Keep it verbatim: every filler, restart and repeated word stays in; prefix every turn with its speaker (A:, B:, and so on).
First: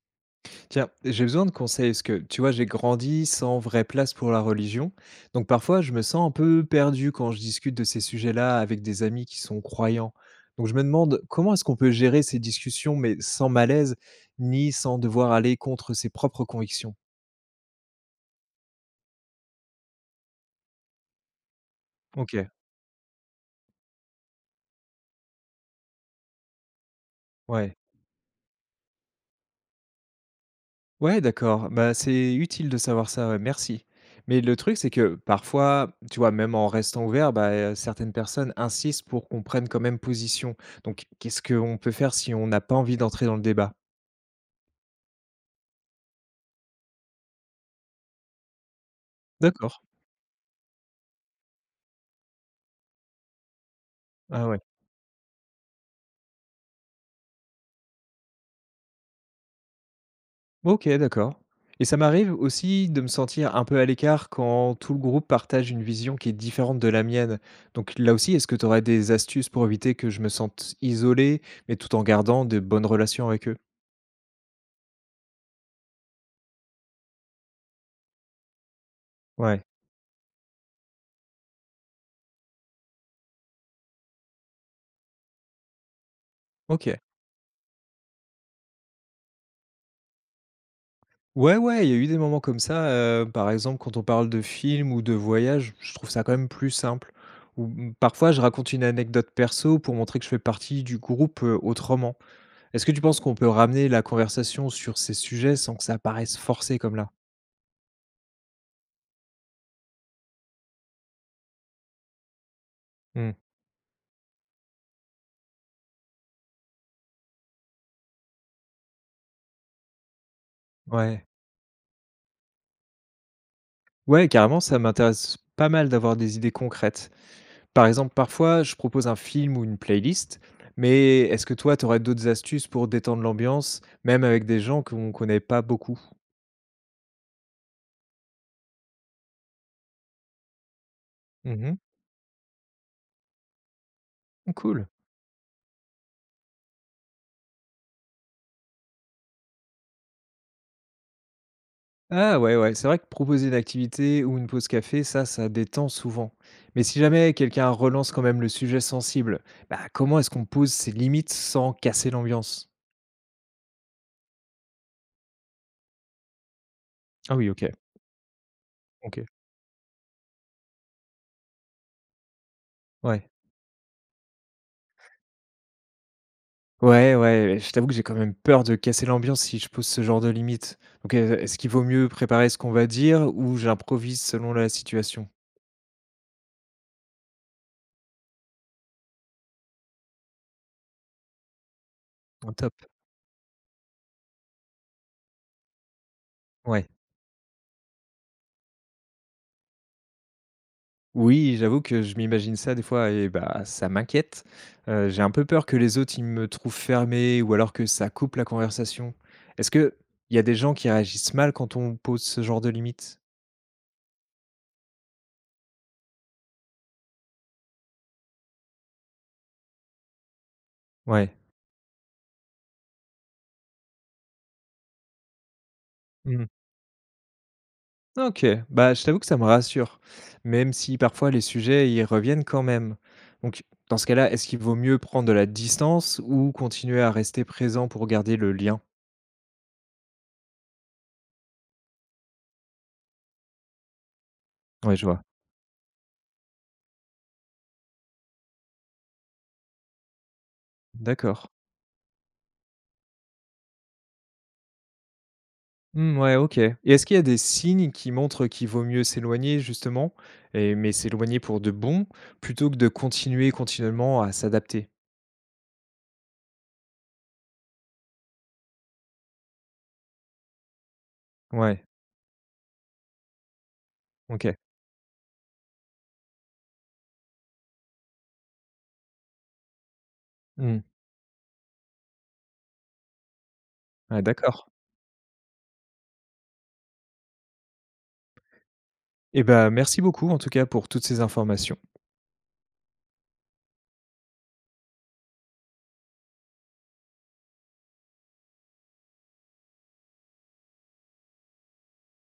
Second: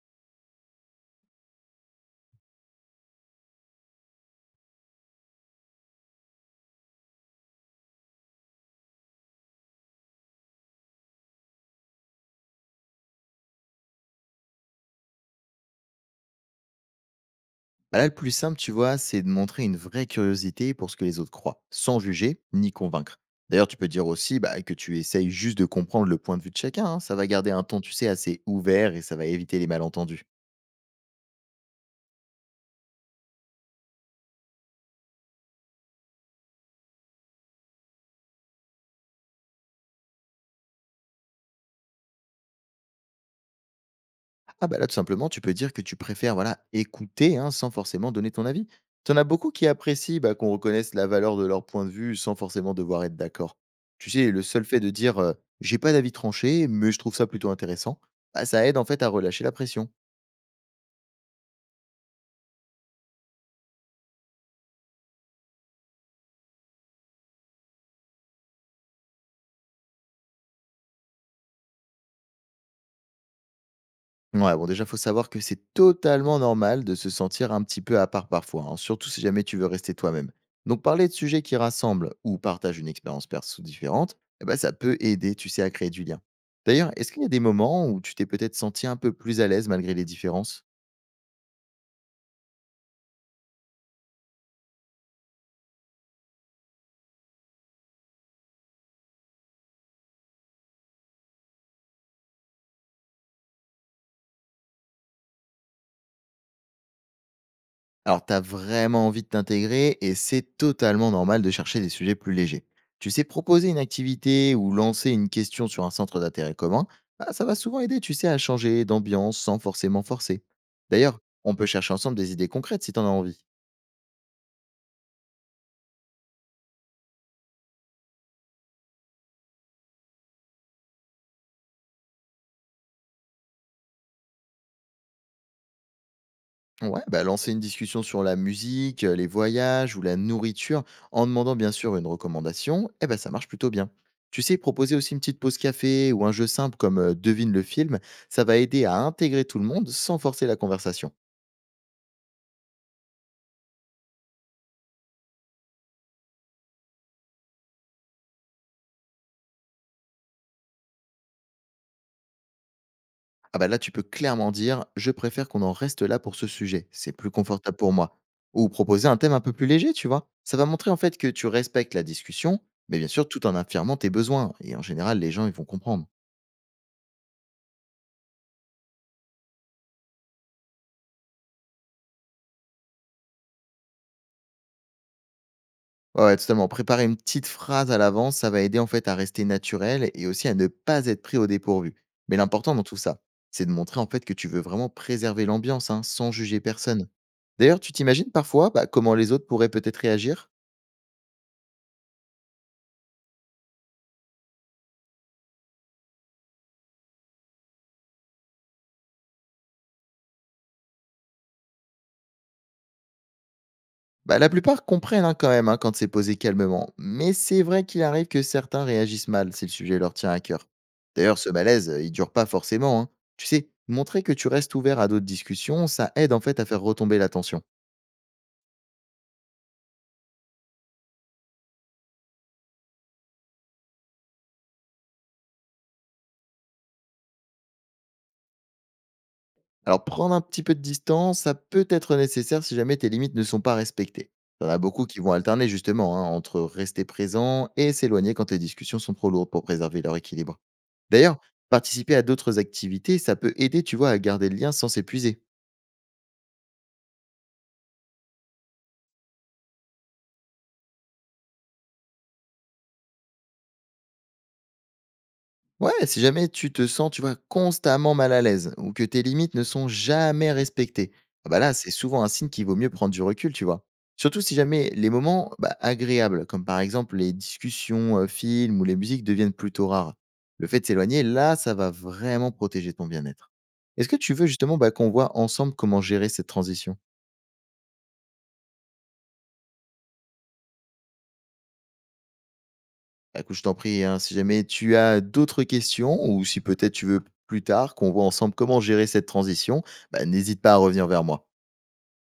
A: Tiens, j'ai besoin de conseils parce que tu vois, j'ai grandi sans vraie place pour la religion. Donc parfois, je me sens un peu perdu quand je discute de ces sujets-là avec des amis qui sont croyants. Donc je me demande comment est-ce qu'on peut gérer ces discussions, mais sans malaise, ni sans devoir aller contre ses propres convictions.
B: Bah là, le plus simple, tu vois, c'est de montrer une vraie curiosité pour ce que les autres croient, sans
A: Ok,
B: juger ni convaincre. D'ailleurs, tu peux dire aussi bah, que tu essayes juste de comprendre le point de vue de chacun, hein. Ça va garder un
A: ouais.
B: ton, tu sais, assez ouvert, et ça va éviter les malentendus.
A: Ouais, d'accord. Bah, c'est utile de savoir ça, ouais, merci. Mais le truc, c'est que parfois, tu vois, même en restant ouvert, bah, euh, certaines personnes insistent pour qu'on prenne quand même position. Donc, qu'est-ce qu'on peut faire si on n'a pas envie d'entrer dans le débat?
B: Ah bah là, tout simplement, tu peux dire que tu préfères voilà, écouter hein, sans forcément donner ton avis. T'en as beaucoup qui
A: D'accord.
B: apprécient bah, qu'on reconnaisse la valeur de leur point de vue sans forcément devoir être d'accord. Tu sais, le
A: Ah ouais.
B: seul fait de dire euh, j'ai pas d'avis tranché, mais je trouve ça plutôt intéressant, bah, ça aide en fait à relâcher la pression.
A: Ok, d'accord. Et ça m'arrive aussi de me sentir un peu à l'écart quand tout le groupe partage une vision qui est différente de la mienne. Donc là aussi, est-ce que tu aurais des astuces pour éviter que je me sente isolé, mais tout en gardant de bonnes relations avec eux?
B: Ouais, bon, déjà, faut savoir que c'est totalement normal de se sentir un petit peu à part parfois, hein, surtout si jamais tu
A: Ouais.
B: veux rester toi-même. Donc, parler de sujets qui rassemblent ou partagent une expérience perso différente, eh ben, ça peut aider, tu sais, à créer du lien. D'ailleurs,
A: Ok.
B: est-ce qu'il y a des moments où tu t'es peut-être senti un peu plus à l'aise malgré les différences?
A: Ouais, ouais, il y a eu des moments comme ça, heu, par exemple, quand on parle de films ou de voyages, je trouve ça quand même plus simple. Ou mmh, parfois, je raconte une anecdote perso pour montrer que je fais partie du groupe, heu, autrement. Est-ce que tu penses qu'on peut ramener la conversation sur ces sujets sans que ça paraisse forcé comme là?
B: Alors, tu as vraiment envie de t'intégrer, et c'est totalement normal de chercher des sujets plus légers. Tu sais,
A: Mmh,
B: proposer une activité ou lancer une question sur un centre d'intérêt commun, bah, ça va souvent aider, tu sais, à changer d'ambiance sans forcément forcer. D'ailleurs,
A: ouais.
B: on peut chercher ensemble des idées concrètes si tu en as envie.
A: Ouais, carrément, ça m'intéresse pas mal d'avoir des idées concrètes. Par exemple, parfois, je propose un film ou une playlist, mais est-ce que toi, tu aurais d'autres astuces pour détendre l'ambiance, même avec des gens qu'on connaît pas beaucoup?
B: Ouais, bah lancer une discussion sur la musique, euh, les voyages ou la nourriture en demandant bien
A: Mmh.
B: sûr une recommandation, eh ben ça marche plutôt bien. Tu sais,
A: Cool.
B: proposer aussi une petite pause café ou un jeu simple comme euh, devine le film, ça va aider à intégrer tout le monde sans forcer la conversation.
A: Ah ouais, ouais, c'est vrai que proposer une activité ou une pause café, ça, ça détend souvent. Mais si jamais quelqu'un relance quand même le sujet sensible, bah comment est-ce qu'on pose ses limites sans casser l'ambiance?
B: Ah bah là, tu peux clairement dire je préfère qu'on en reste là pour ce sujet, c'est plus
A: Ah oui, ok,
B: confortable pour moi. Ou proposer
A: ok.
B: un thème un peu plus léger, tu vois. Ça va montrer en fait que tu respectes la discussion, mais bien sûr
A: Ouais.
B: tout en affirmant tes besoins. Et en général, les gens ils vont comprendre.
A: Ouais, ouais, je t'avoue que j'ai quand même peur de casser l'ambiance si je pose ce genre de limite. Donc, euh, est-ce qu'il vaut mieux préparer ce qu'on va dire ou j'improvise selon la situation?
B: Ouais, ouais, totalement. Préparer une petite phrase à l'avance, ça va aider en fait à rester naturel et aussi à ne pas être pris au dépourvu. Mais
A: Un top.
B: l'important dans tout ça, c'est de montrer en fait que tu veux vraiment préserver l'ambiance hein, sans juger
A: Ouais.
B: personne. D'ailleurs, tu t'imagines parfois bah, comment les autres pourraient peut-être réagir?
A: Oui, j'avoue que je m'imagine ça des fois et bah, ça m'inquiète. Heu, j'ai un peu peur que les autres, ils me trouvent fermé ou alors que ça coupe la conversation. Est-ce que il y a des gens qui réagissent mal quand on pose ce genre de limite?
B: Bah, la plupart comprennent hein, quand même hein, quand c'est posé calmement. Mais c'est vrai qu'il arrive que certains réagissent mal si le sujet leur tient à cœur.
A: Ouais.
B: D'ailleurs, ce malaise, euh, il dure pas forcément, hein. Tu sais, montrer que tu restes ouvert à d'autres discussions, ça aide en
A: Mmh.
B: fait à faire retomber la tension.
A: OK, bah, je t'avoue que ça me rassure, même si parfois les sujets, ils reviennent quand même. Donc dans ce cas-là, est-ce qu'il vaut mieux prendre de la distance ou continuer à rester présent pour garder le lien?
B: Alors, prendre un petit peu de distance, ça peut être nécessaire si jamais tes limites ne sont pas respectées. T'en as
A: Ouais, je
B: beaucoup qui
A: vois.
B: vont alterner justement hein, entre rester présent et s'éloigner quand les discussions sont trop lourdes pour préserver leur équilibre. D'ailleurs,
A: D'accord.
B: participer à d'autres activités, ça peut aider, tu vois, à garder le lien sans s'épuiser.
A: Mmh, ouais, OK. Et est-ce qu'il y a des signes qui montrent qu'il vaut mieux s'éloigner justement et mais s'éloigner pour de bon, plutôt que de continuer continuellement à s'adapter?
B: Ouais, si jamais tu te sens, tu vois, constamment mal à l'aise ou que tes limites ne sont jamais respectées, ah bah là,
A: Ouais,
B: c'est souvent un signe qu'il vaut mieux prendre du recul, tu vois. Surtout si
A: OK.
B: jamais les moments bah, agréables, comme par exemple les discussions, euh, films ou les musiques, deviennent plutôt rares. Le
A: Mmh.
B: fait de s'éloigner, là, ça va vraiment protéger ton bien-être. Est-ce que
A: Ouais,
B: tu veux
A: d'accord.
B: justement bah, qu'on voit ensemble comment gérer cette transition?
A: Et ben merci beaucoup en tout cas pour toutes ces informations.
B: Bah, écoute, je t'en prie, hein, si jamais tu as d'autres questions ou si peut-être tu veux plus tard qu'on voit ensemble comment gérer cette transition, bah, n'hésite pas à revenir vers moi.